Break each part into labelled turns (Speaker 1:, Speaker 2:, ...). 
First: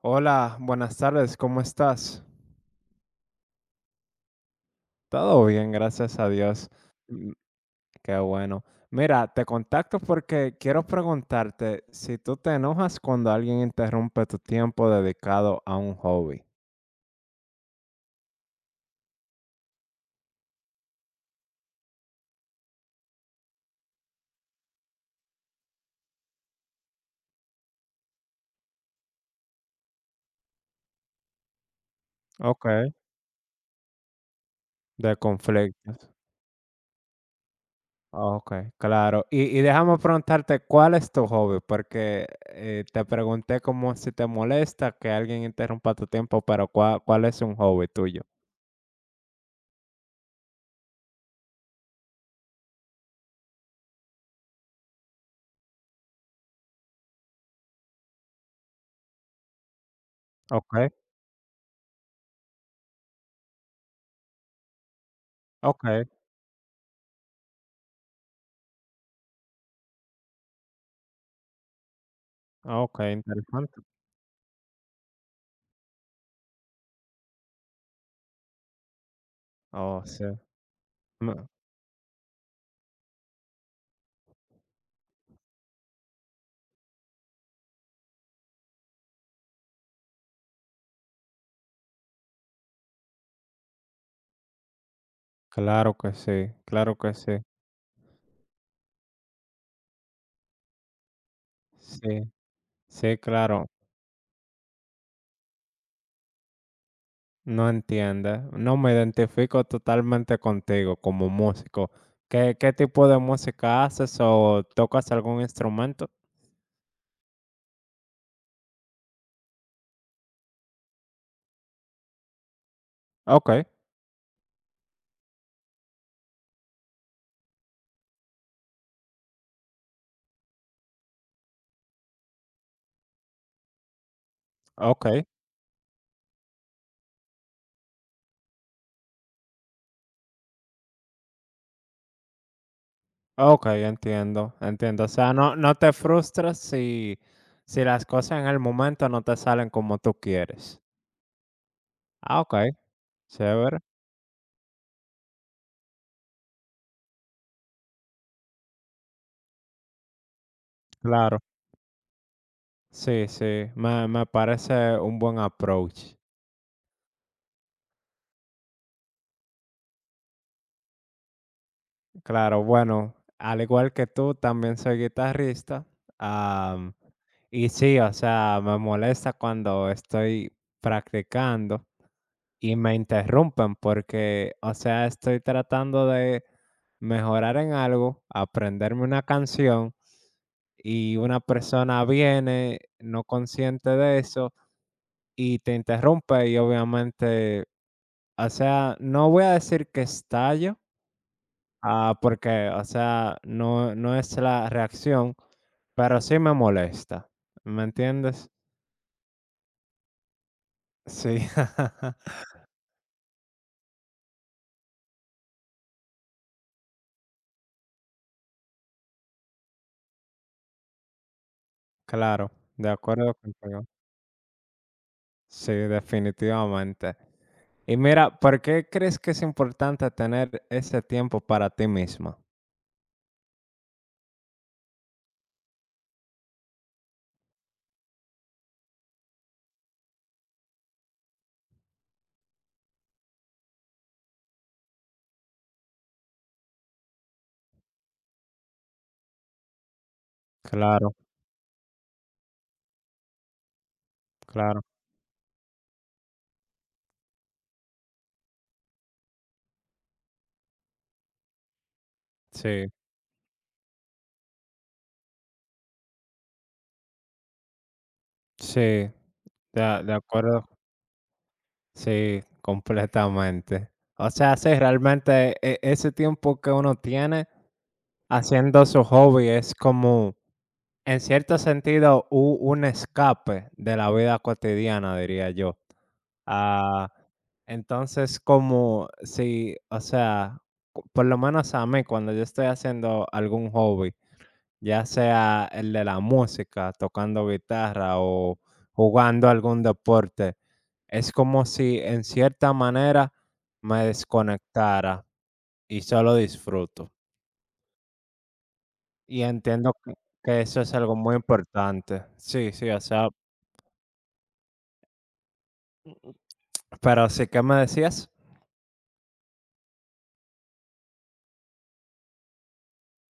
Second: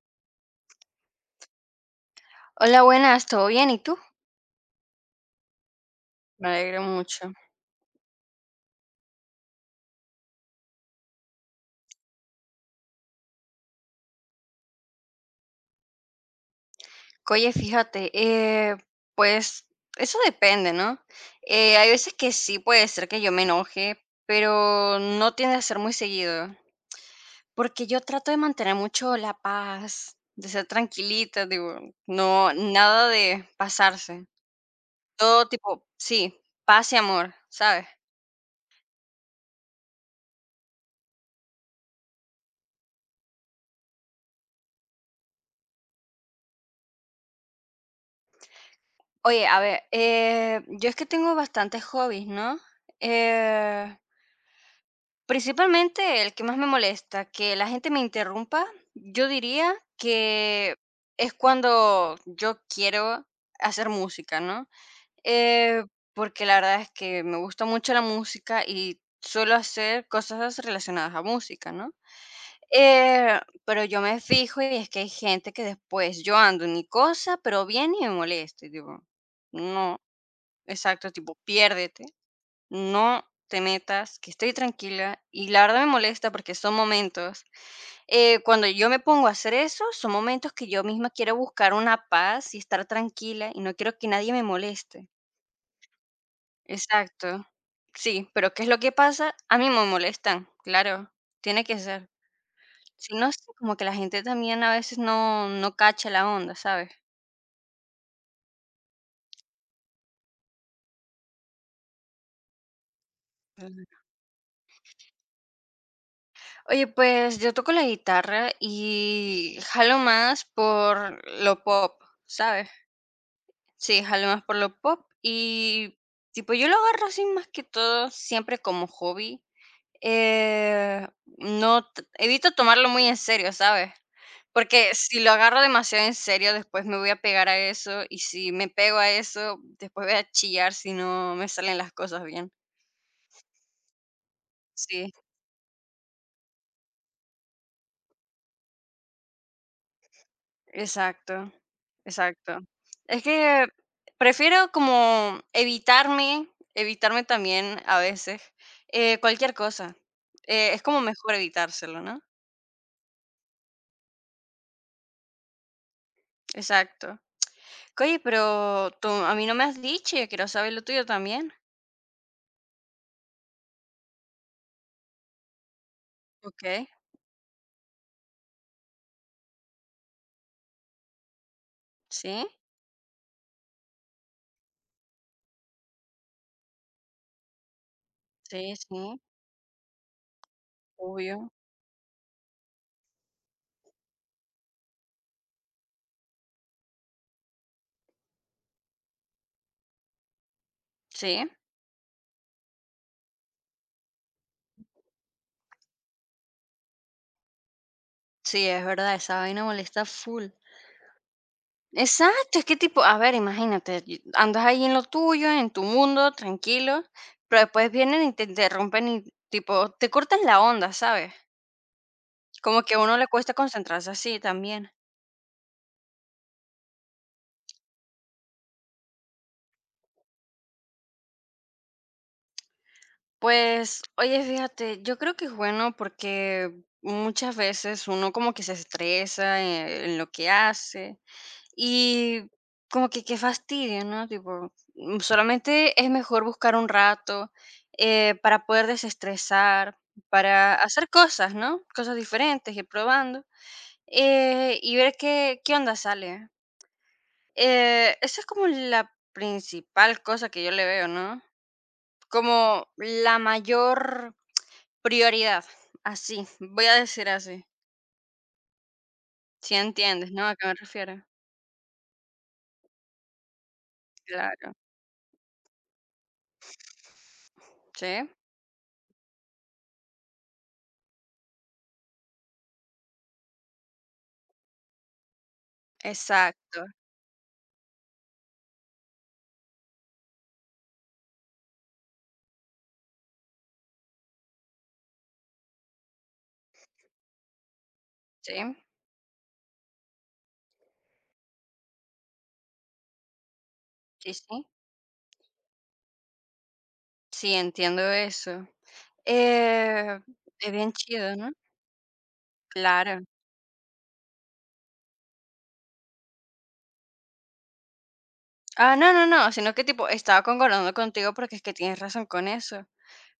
Speaker 1: Hola, buenas tardes, ¿cómo estás?
Speaker 2: Hola, buenas, ¿todo bien? ¿Y tú?
Speaker 1: Todo bien, gracias a
Speaker 2: Me
Speaker 1: Dios.
Speaker 2: alegro
Speaker 1: Mm.
Speaker 2: mucho.
Speaker 1: Qué bueno. Mira, te contacto porque quiero preguntarte si tú te enojas cuando alguien interrumpe tu tiempo dedicado a un hobby.
Speaker 2: Oye, fíjate, pues eso depende, ¿no? Hay veces que sí puede ser que yo me enoje, pero no tiende a ser muy seguido, porque yo trato de mantener mucho la paz, de ser tranquilita, digo, no,
Speaker 1: Ok,
Speaker 2: nada de pasarse.
Speaker 1: de
Speaker 2: Todo tipo,
Speaker 1: conflictos.
Speaker 2: sí, paz y amor, ¿sabes?
Speaker 1: Ok, claro. Y déjame preguntarte cuál es tu hobby, porque te pregunté como si te molesta que alguien interrumpa tu tiempo, pero ¿cuál es un hobby tuyo?
Speaker 2: Oye, a ver, yo es que tengo bastantes hobbies, ¿no? Eh, Principalmente el que más me molesta, que la gente me interrumpa, yo diría
Speaker 1: Ok,
Speaker 2: que es cuando yo quiero hacer música, ¿no?
Speaker 1: ok,
Speaker 2: Eh, Porque la verdad es que me gusta mucho la música y suelo hacer cosas relacionadas a música, ¿no?
Speaker 1: ok, interesante.
Speaker 2: Pero yo me fijo y es que hay gente que después yo ando en mi cosa, pero viene y me molesta. Y digo, no,
Speaker 1: Oh, sí.
Speaker 2: exacto, tipo,
Speaker 1: No,
Speaker 2: piérdete. No te metas, que estoy tranquila. Y la verdad me molesta porque son momentos, cuando yo me pongo a hacer eso, son momentos que yo misma quiero buscar una paz y estar tranquila y no quiero que nadie me moleste.
Speaker 1: claro que sí, claro que sí.
Speaker 2: Exacto. Sí, pero ¿qué es lo que pasa? A mí me molestan, claro, tiene que ser.
Speaker 1: Sí,
Speaker 2: Si
Speaker 1: sí,
Speaker 2: no, sí,
Speaker 1: claro.
Speaker 2: como que la gente también a veces no cacha la onda, ¿sabes?
Speaker 1: No entiendes. No me identifico totalmente contigo como músico. ¿Qué tipo de música
Speaker 2: Ujú.
Speaker 1: haces o tocas algún instrumento?
Speaker 2: Oye, pues yo toco la guitarra y jalo más por lo pop, ¿sabes?
Speaker 1: Ok,
Speaker 2: Sí, jalo más por lo pop y, tipo, yo lo agarro así más que todo siempre como hobby. Eh, no, evito tomarlo muy en serio, ¿sabes? Porque
Speaker 1: ok,
Speaker 2: si lo agarro demasiado en serio, después me voy a pegar a eso y si me pego a eso, después voy a chillar si no me salen las cosas bien.
Speaker 1: ok, entiendo, entiendo. O
Speaker 2: Sí.
Speaker 1: sea, no te frustras si, si las cosas en el momento no te salen como tú quieres.
Speaker 2: Exacto,
Speaker 1: Ah, ok,
Speaker 2: exacto. Es que
Speaker 1: chévere.
Speaker 2: prefiero como evitarme, evitarme también a veces, cualquier cosa. Es como mejor
Speaker 1: Claro.
Speaker 2: evitárselo, ¿no?
Speaker 1: Sí, sí, me parece un buen approach.
Speaker 2: Exacto. Oye, pero tú a mí no me has dicho, yo quiero saber lo tuyo también.
Speaker 1: Claro, bueno, al igual que tú, también soy guitarrista.
Speaker 2: Ok,
Speaker 1: am, y sí, o sea, me molesta cuando estoy practicando
Speaker 2: sí,
Speaker 1: y me interrumpen porque, o sea, estoy tratando de mejorar en algo,
Speaker 2: sí,
Speaker 1: aprenderme
Speaker 2: sí,
Speaker 1: una canción y una
Speaker 2: obvio.
Speaker 1: persona viene no consciente de eso y te interrumpe y obviamente, o sea, no voy a decir que estallo.
Speaker 2: Sí,
Speaker 1: Porque, o sea, no es la reacción, pero sí me molesta, ¿me entiendes?
Speaker 2: sí, es verdad, esa vaina molesta full.
Speaker 1: Sí,
Speaker 2: Exacto, es que tipo, a ver, imagínate, andas ahí en lo tuyo, en tu mundo, tranquilo, pero después vienen y te interrumpen y tipo, te cortan la onda, ¿sabes?
Speaker 1: claro,
Speaker 2: Como
Speaker 1: de
Speaker 2: que a uno le
Speaker 1: acuerdo
Speaker 2: cuesta
Speaker 1: contigo.
Speaker 2: concentrarse así también.
Speaker 1: Sí, definitivamente. Y mira, ¿por qué crees que es importante tener ese tiempo para ti misma?
Speaker 2: Pues, oye, fíjate, yo creo que es bueno porque muchas veces uno como que se estresa en lo que hace. Y como que qué fastidio, ¿no? Tipo, solamente es mejor buscar un rato, para poder desestresar, para hacer
Speaker 1: Claro,
Speaker 2: cosas, ¿no? Cosas diferentes, ir probando,
Speaker 1: claro.
Speaker 2: y ver qué, qué onda sale. Esa es como la principal cosa que yo le veo, ¿no? Como
Speaker 1: Sí,
Speaker 2: la mayor prioridad, así, voy a decir así,
Speaker 1: sí, de
Speaker 2: si
Speaker 1: de
Speaker 2: entiendes, ¿no? ¿A qué
Speaker 1: acuerdo.
Speaker 2: me refiero?
Speaker 1: Sí, completamente. O sea,
Speaker 2: Claro,
Speaker 1: sí, realmente ese tiempo que uno tiene
Speaker 2: sí,
Speaker 1: haciendo su hobby es como en cierto sentido, u un escape de la vida cotidiana, diría yo.
Speaker 2: exacto,
Speaker 1: Ah, entonces, como si, o sea, por lo menos a mí, cuando yo estoy haciendo algún hobby, ya sea el de la música, tocando guitarra
Speaker 2: sí,
Speaker 1: o jugando algún deporte, es como si en cierta manera me
Speaker 2: sí, sí.
Speaker 1: desconectara y solo disfruto.
Speaker 2: Sí, entiendo eso.
Speaker 1: Y entiendo que
Speaker 2: Eh, es
Speaker 1: eso
Speaker 2: bien
Speaker 1: es algo muy
Speaker 2: chido, ¿no?
Speaker 1: importante. Sí, sí, o
Speaker 2: Claro.
Speaker 1: sea, mm, pero sí, ¿qué me decías?
Speaker 2: Ah, no, no, no, sino que tipo, estaba concordando contigo porque es que tienes razón con eso,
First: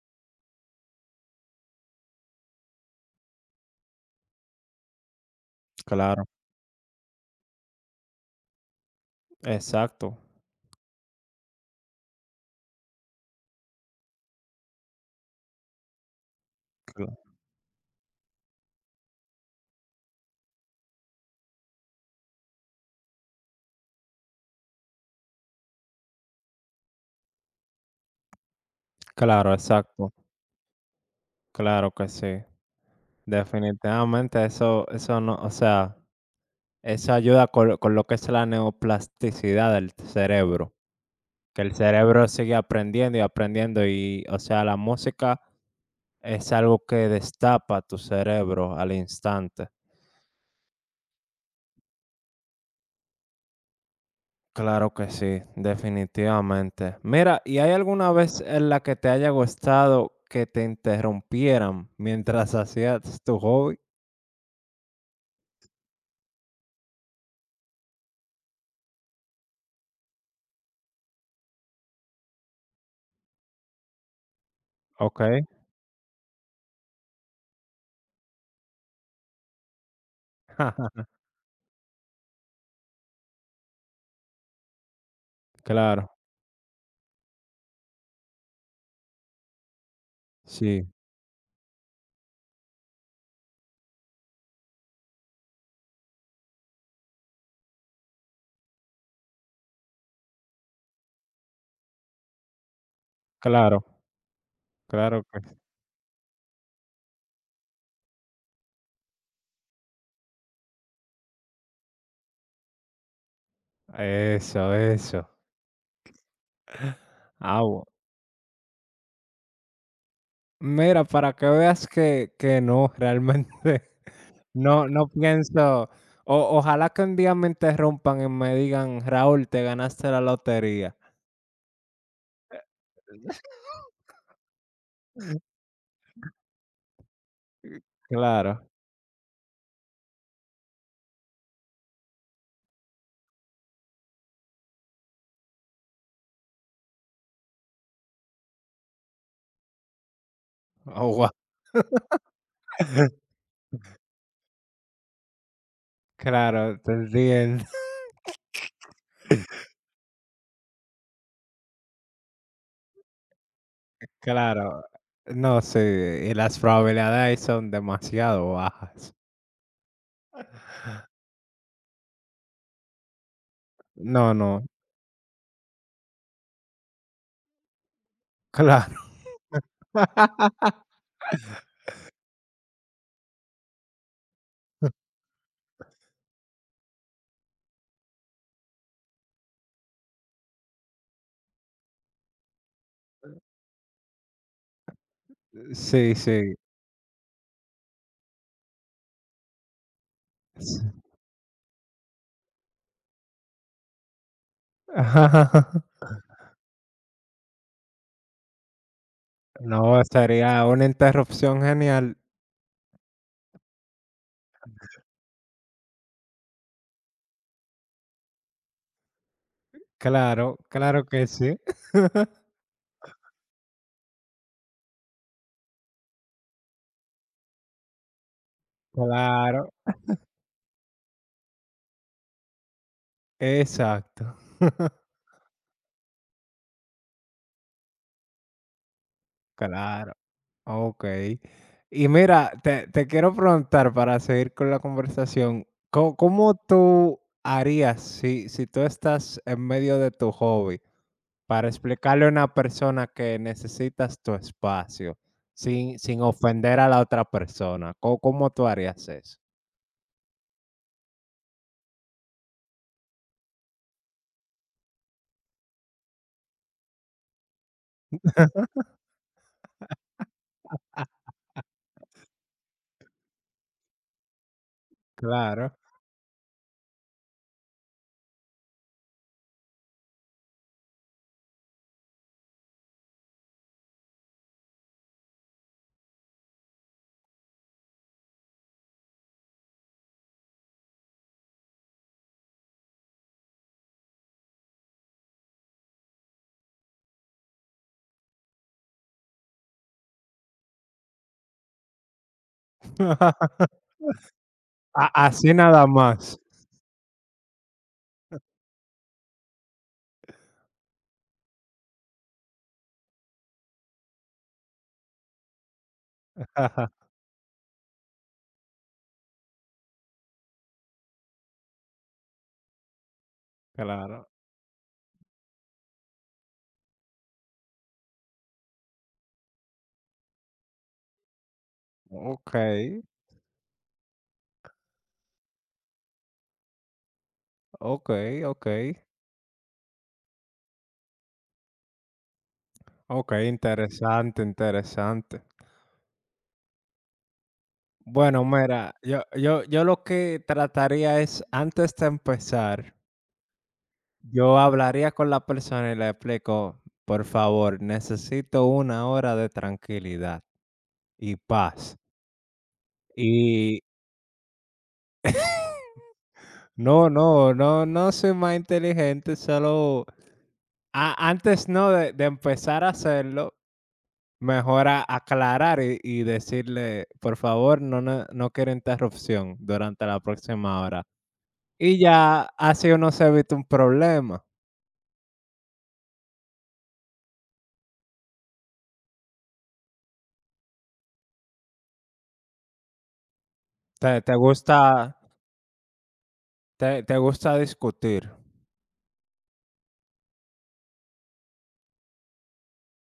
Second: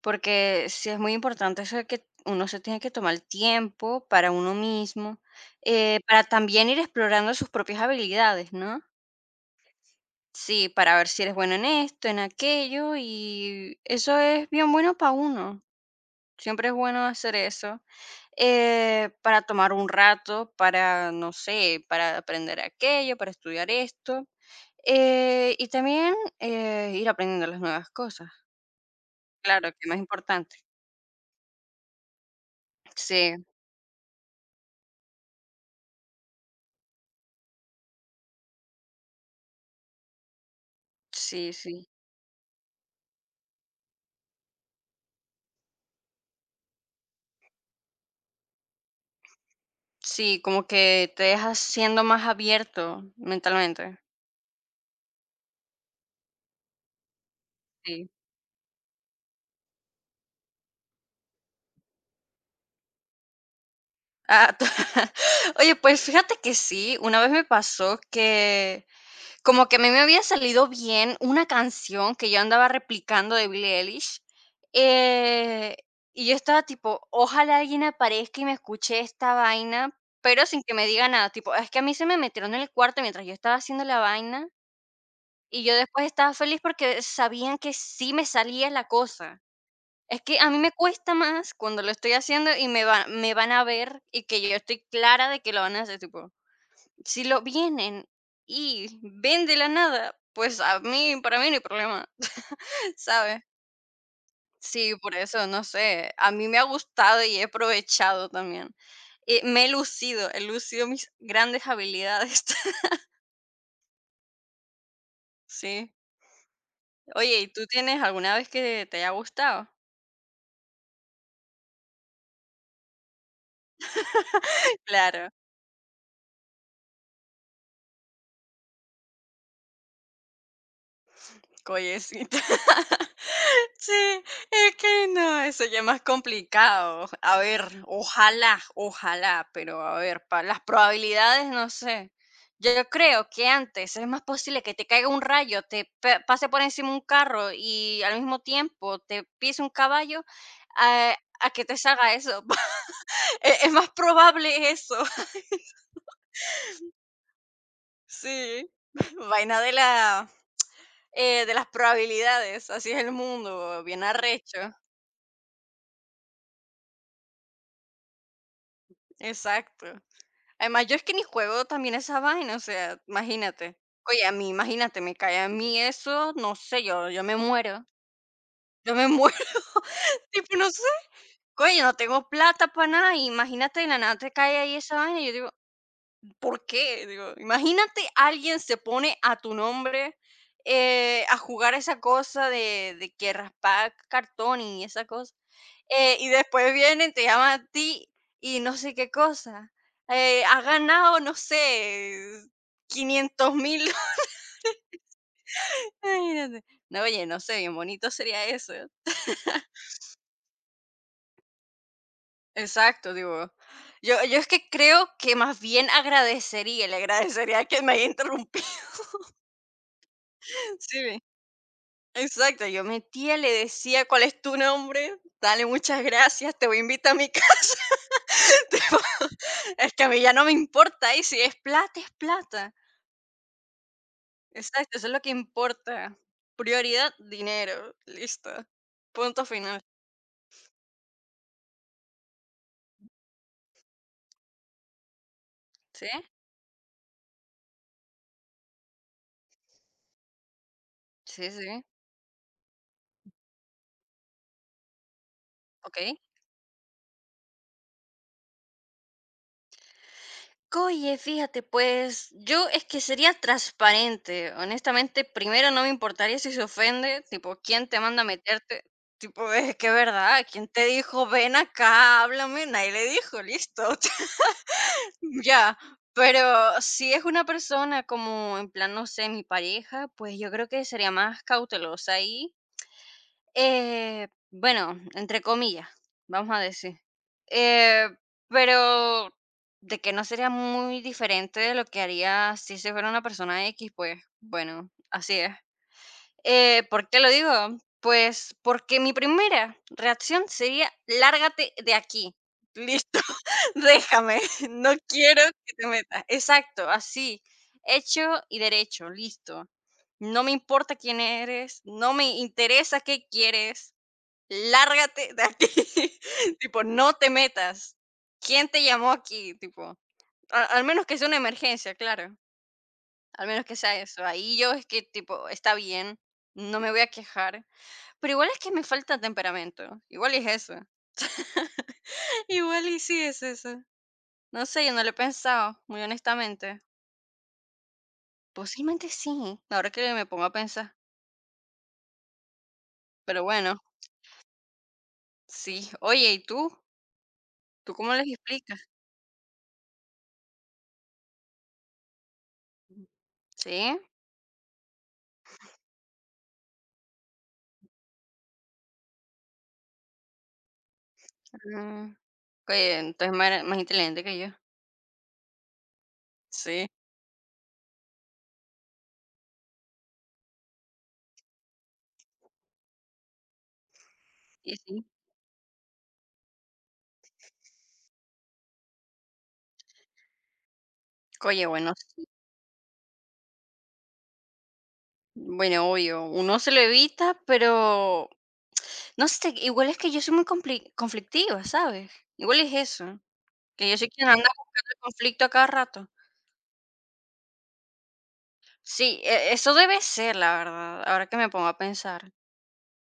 Speaker 2: porque sí es muy importante eso de que uno se tiene que tomar el tiempo para uno mismo,
Speaker 1: Claro,
Speaker 2: para también ir explorando sus propias habilidades, ¿no?
Speaker 1: exacto.
Speaker 2: Sí, para ver si eres bueno en esto, en aquello, y eso es bien bueno para uno. Siempre es bueno
Speaker 1: Cl-
Speaker 2: hacer eso, para tomar un rato, para, no sé, para aprender aquello, para estudiar esto, y también, ir aprendiendo las nuevas cosas.
Speaker 1: Claro,
Speaker 2: Claro, que más
Speaker 1: exacto.
Speaker 2: importante.
Speaker 1: Claro que sí.
Speaker 2: Sí,
Speaker 1: Definitivamente eso, eso no, o sea, eso ayuda con lo que es la neoplasticidad del cerebro,
Speaker 2: sí,
Speaker 1: que el
Speaker 2: sí.
Speaker 1: cerebro sigue aprendiendo y aprendiendo y, o sea, la música es algo que destapa tu cerebro al instante.
Speaker 2: Sí, como que te dejas siendo más abierto mentalmente.
Speaker 1: Claro que sí, definitivamente. Mira, ¿y hay
Speaker 2: Sí.
Speaker 1: alguna vez en la que te haya gustado que te interrumpieran mientras hacías tu hobby?
Speaker 2: Ah, oye, pues fíjate que sí, una vez me pasó que como que a mí me había salido bien una canción que yo andaba replicando de Billie Eilish,
Speaker 1: Okey.
Speaker 2: eh, y yo estaba tipo: "Ojalá alguien aparezca y me escuche esta vaina", pero sin que me diga nada, tipo, es que a mí se me metieron en el cuarto mientras yo estaba haciendo la vaina, y yo después
Speaker 1: Claro,
Speaker 2: estaba feliz porque sabían que sí me salía la cosa. Es que a mí me
Speaker 1: sí,
Speaker 2: cuesta más cuando lo estoy haciendo y me van a ver y que yo estoy clara de que lo van a hacer, tipo si lo vienen y ven de la nada, pues a mí para mí no hay problema, ¿sabes?
Speaker 1: claro,
Speaker 2: Sí, por
Speaker 1: claro que
Speaker 2: eso,
Speaker 1: sí.
Speaker 2: no sé, a mí me ha gustado y he aprovechado también. Me he lucido mis grandes habilidades.
Speaker 1: Eso, eso.
Speaker 2: Sí. Oye, ¿y
Speaker 1: Ah,
Speaker 2: tú
Speaker 1: bu
Speaker 2: tienes alguna vez que te haya gustado?
Speaker 1: mira, para que veas que no, realmente no
Speaker 2: Claro.
Speaker 1: pienso o ojalá que un día me interrumpan y me digan: "Raúl, te ganaste la lotería".
Speaker 2: Collecita. Sí, es que no, eso ya es más complicado. A ver, ojalá,
Speaker 1: Claro.
Speaker 2: ojalá, pero a ver, para las probabilidades, no sé. Yo creo que antes es más posible que te caiga un rayo, te pase por encima un carro y al mismo tiempo te pise un caballo
Speaker 1: Oh,
Speaker 2: a,
Speaker 1: guau.
Speaker 2: a que te salga eso. Es más probable eso.
Speaker 1: Claro, te entiendo.
Speaker 2: Sí, vaina de la de las probabilidades, así es el mundo, bien arrecho.
Speaker 1: Claro. No, sé. Y las probabilidades son demasiado bajas.
Speaker 2: Exacto. Además, yo es que ni juego también esa vaina, o sea, imagínate. Oye,
Speaker 1: No,
Speaker 2: a mí,
Speaker 1: no,
Speaker 2: imagínate, me cae a mí eso, no sé, yo me muero. Yo me
Speaker 1: claro.
Speaker 2: muero. Tipo, no sé. Coño, no tengo plata para nada. Y imagínate, de la nada te cae ahí esa vaina. Y yo digo, ¿por qué? Digo, imagínate, alguien se pone a tu nombre, a jugar esa cosa de que raspar cartón y esa cosa.
Speaker 1: Sí,
Speaker 2: Y
Speaker 1: sí.
Speaker 2: después vienen, te llaman a ti y no sé qué cosa. Has
Speaker 1: S
Speaker 2: ganado, no sé, 500.000. Imagínate. No, oye, no sé, bien bonito sería eso, ¿eh?
Speaker 1: No, sería una interrupción genial.
Speaker 2: Exacto, digo. Yo es que creo que más bien agradecería, le agradecería que me haya interrumpido.
Speaker 1: Claro, claro
Speaker 2: Sí,
Speaker 1: que sí.
Speaker 2: exacto. Yo metía, le decía: "¿Cuál es tu nombre? Dale, muchas gracias, te voy a invitar a mi casa". Tipo,
Speaker 1: Claro,
Speaker 2: es que a mí ya no me importa y si es plata, es plata.
Speaker 1: exacto.
Speaker 2: Exacto, eso es lo que importa. Prioridad, dinero, listo. Punto final.
Speaker 1: Claro. Okey. Y mira, te quiero preguntar para seguir con la conversación,
Speaker 2: ¿Sí?
Speaker 1: ¿cómo tú harías si tú estás en medio de tu hobby,
Speaker 2: Sí,
Speaker 1: para
Speaker 2: sí.
Speaker 1: explicarle a una persona que necesitas tu espacio, sin
Speaker 2: Okey.
Speaker 1: sin ofender a la otra persona? ¿Cómo tú harías eso?
Speaker 2: Oye, fíjate, pues, yo es que sería transparente. Honestamente, primero no me importaría si se ofende, tipo, ¿quién te manda a meterte? Tipo, es que es verdad, ¿quién te dijo: "Ven acá, háblame"? Nadie le dijo, listo.
Speaker 1: Claro.
Speaker 2: Ya. Pero si es una persona como en plan, no sé, mi pareja, pues yo creo que sería más cautelosa ahí. Bueno, entre comillas, vamos a decir. Eh, pero de que no sería muy diferente de lo que haría si se fuera una persona X, pues bueno, así es. ¿Por qué lo digo? Pues porque mi primera reacción sería, lárgate de aquí. Listo, déjame, no
Speaker 1: A
Speaker 2: quiero
Speaker 1: así
Speaker 2: que
Speaker 1: nada
Speaker 2: te metas.
Speaker 1: más.
Speaker 2: Exacto, así, hecho y derecho, listo. No me importa quién eres, no me interesa qué quieres, lárgate de aquí, tipo, no te metas. ¿Quién te llamó aquí? Tipo, a al menos que sea una emergencia, claro, al menos que sea eso.
Speaker 1: Claro.
Speaker 2: Ahí yo es que, tipo, está bien, no me voy a quejar, pero igual es que me falta temperamento, igual es eso. Igual y
Speaker 1: Okey,
Speaker 2: sí es eso. No sé, yo no lo he pensado, muy honestamente.
Speaker 1: okey, okey.
Speaker 2: Posiblemente sí, ahora que me pongo a pensar. Pero
Speaker 1: Okey,
Speaker 2: bueno,
Speaker 1: interesante, interesante.
Speaker 2: sí. Oye, ¿y tú? ¿Tú cómo les
Speaker 1: Bueno,
Speaker 2: explicas?
Speaker 1: mira, yo lo que trataría es, antes de empezar,
Speaker 2: ¿Sí?
Speaker 1: yo hablaría con la persona y le explico: "Por favor, necesito una hora de tranquilidad y paz".
Speaker 2: Mm, oye, entonces más, más
Speaker 1: Y
Speaker 2: inteligente que yo. Sí,
Speaker 1: no, no, no, no soy más inteligente, solo a antes no de empezar a hacerlo,
Speaker 2: sí,
Speaker 1: mejor a
Speaker 2: sí.
Speaker 1: aclarar y decirle: "Por favor, no quiero interrupción durante la próxima hora".
Speaker 2: Oye, bueno,
Speaker 1: Y
Speaker 2: sí.
Speaker 1: ya así uno se evita un problema.
Speaker 2: Bueno, obvio, uno se lo evita, pero no sé, igual es que yo soy muy conflictiva, ¿sabes? Igual es eso, que yo soy
Speaker 1: Te
Speaker 2: quien
Speaker 1: te
Speaker 2: anda
Speaker 1: gusta
Speaker 2: buscando el conflicto a cada rato.
Speaker 1: te gusta discutir,
Speaker 2: Sí, eso debe ser, la verdad, ahora que me pongo a pensar.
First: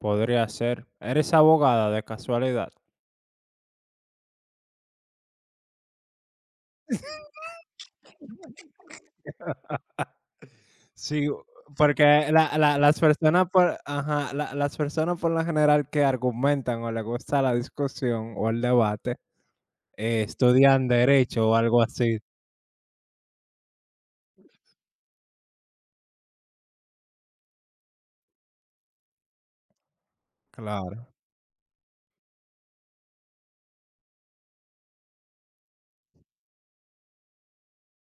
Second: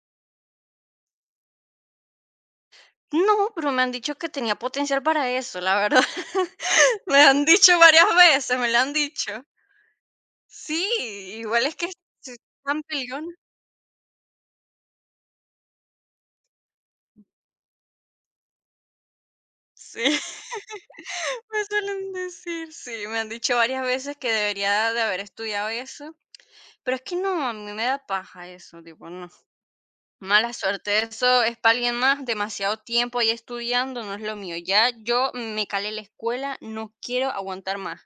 Speaker 1: podría ser. ¿Eres abogada de casualidad?
Speaker 2: No, pero me han dicho que tenía potencial para eso, la verdad. Me han dicho varias veces, me lo han dicho. Sí,
Speaker 1: Sí,
Speaker 2: igual es que
Speaker 1: porque
Speaker 2: soy
Speaker 1: la
Speaker 2: tan
Speaker 1: las
Speaker 2: peleón.
Speaker 1: personas por ajá, la las personas por lo general que argumentan o les gusta la discusión o el debate,
Speaker 2: Sí.
Speaker 1: estudian derecho o
Speaker 2: Me
Speaker 1: algo
Speaker 2: suelen
Speaker 1: así.
Speaker 2: decir, sí, me han dicho varias veces que debería de haber estudiado eso, pero es que no, a mí me da paja eso, tipo, no, mala suerte,
Speaker 1: Claro,
Speaker 2: eso es para alguien más, demasiado tiempo ahí estudiando, no es lo mío, ya yo me calé la escuela, no quiero aguantar más.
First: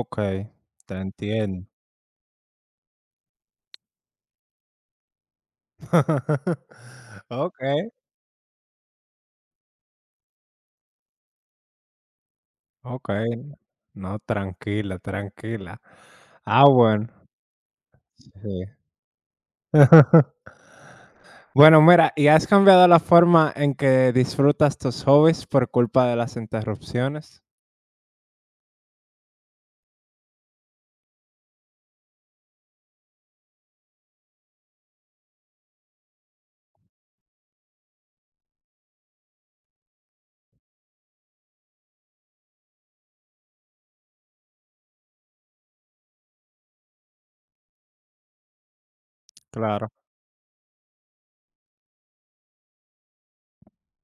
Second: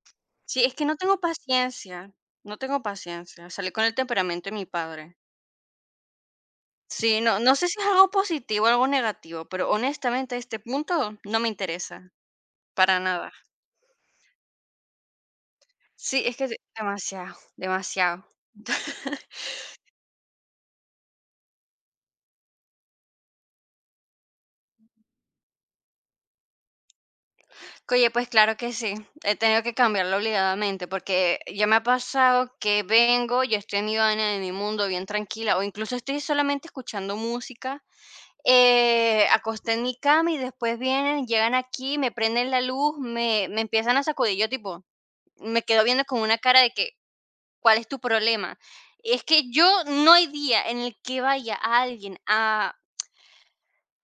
Speaker 1: okey,
Speaker 2: Sí, es que
Speaker 1: te
Speaker 2: no tengo
Speaker 1: entiendo.
Speaker 2: paciencia, no tengo paciencia, salí con el temperamento de mi padre. Sí, no, no sé si es
Speaker 1: Okey,
Speaker 2: algo positivo o algo negativo, pero honestamente a este punto no me interesa, para
Speaker 1: okey,
Speaker 2: nada.
Speaker 1: no, tranquila, tranquila.
Speaker 2: Sí, es que es
Speaker 1: Ah, bueno,
Speaker 2: demasiado, demasiado.
Speaker 1: sí. Bueno, mira, ¿y has cambiado la forma en que disfrutas tus hobbies por culpa de las interrupciones?
Speaker 2: Oye, pues claro que sí, he tenido que cambiarlo obligadamente, porque ya me ha pasado que vengo, yo estoy en mi vaina, en mi mundo, bien tranquila, o incluso estoy solamente escuchando música, acosté en mi cama y después vienen, llegan aquí, me prenden la luz, me empiezan a sacudir, yo tipo, me quedo viendo con una cara de que, ¿cuál es tu problema? Es que yo
Speaker 1: Claro,
Speaker 2: no hay día en el que vaya a alguien a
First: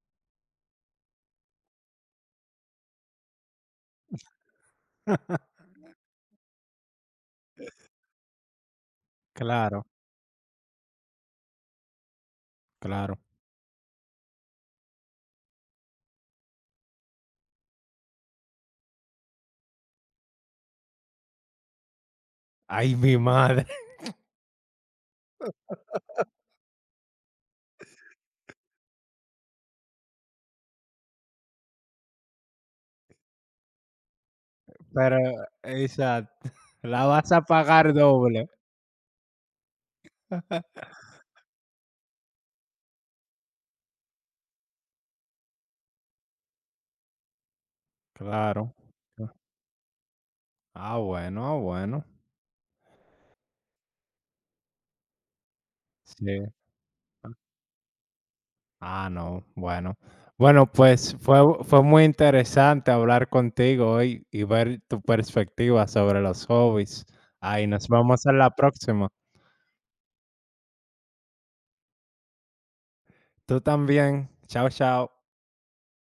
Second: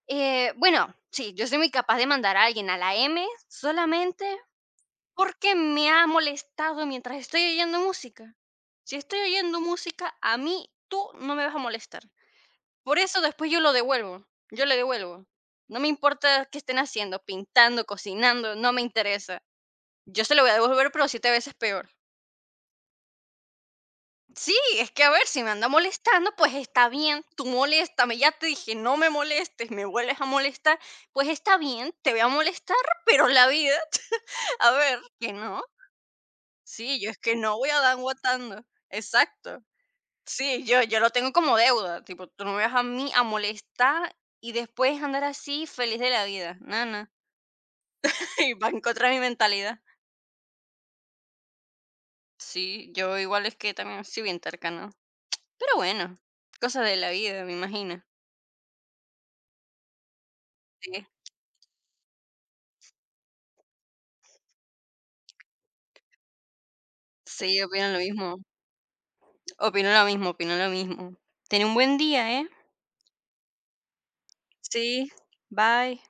Speaker 2: bueno, sí, yo soy muy capaz de mandar a alguien a la M solamente porque me ha molestado mientras estoy oyendo música. Si estoy oyendo
Speaker 1: claro,
Speaker 2: música, a mí tú no me vas a molestar. Por
Speaker 1: claro.
Speaker 2: eso después yo lo devuelvo, yo le devuelvo. No me importa qué estén haciendo, pintando, cocinando, no me interesa. Yo se lo voy a devolver, pero siete veces peor.
Speaker 1: Ay, mi madre.
Speaker 2: Sí, es que a ver, si me anda molestando, pues está bien, tú moléstame, ya te dije, no me molestes, me vuelves a molestar, pues está bien, te voy a molestar, pero la vida, a ver,
Speaker 1: Pero,
Speaker 2: que no.
Speaker 1: exacto,
Speaker 2: Sí,
Speaker 1: la
Speaker 2: yo es
Speaker 1: vas
Speaker 2: que
Speaker 1: a
Speaker 2: no voy a andar
Speaker 1: pagar doble.
Speaker 2: aguantando. Exacto. Sí, yo lo tengo como deuda. Tipo, tú no me vas a mí a molestar y después andar así feliz de la vida. Nana. Y va
Speaker 1: Claro.
Speaker 2: en contra de mi mentalidad.
Speaker 1: Ah, bueno, ah, bueno.
Speaker 2: Sí, yo igual es que también soy bien terca, ¿no? Pero bueno,
Speaker 1: Sí.
Speaker 2: cosas de la vida, me imagino.
Speaker 1: Ah, no, bueno. Bueno,
Speaker 2: Sí,
Speaker 1: pues fue fue muy interesante hablar contigo hoy y ver tu perspectiva sobre los hobbies.
Speaker 2: sí,
Speaker 1: Ay, nos
Speaker 2: opino lo
Speaker 1: vemos en
Speaker 2: mismo.
Speaker 1: la próxima.
Speaker 2: Opino lo mismo, opino lo mismo. Ten un buen día, ¿eh?
Speaker 1: Tú también. Chao, chao.
Speaker 2: Sí, bye.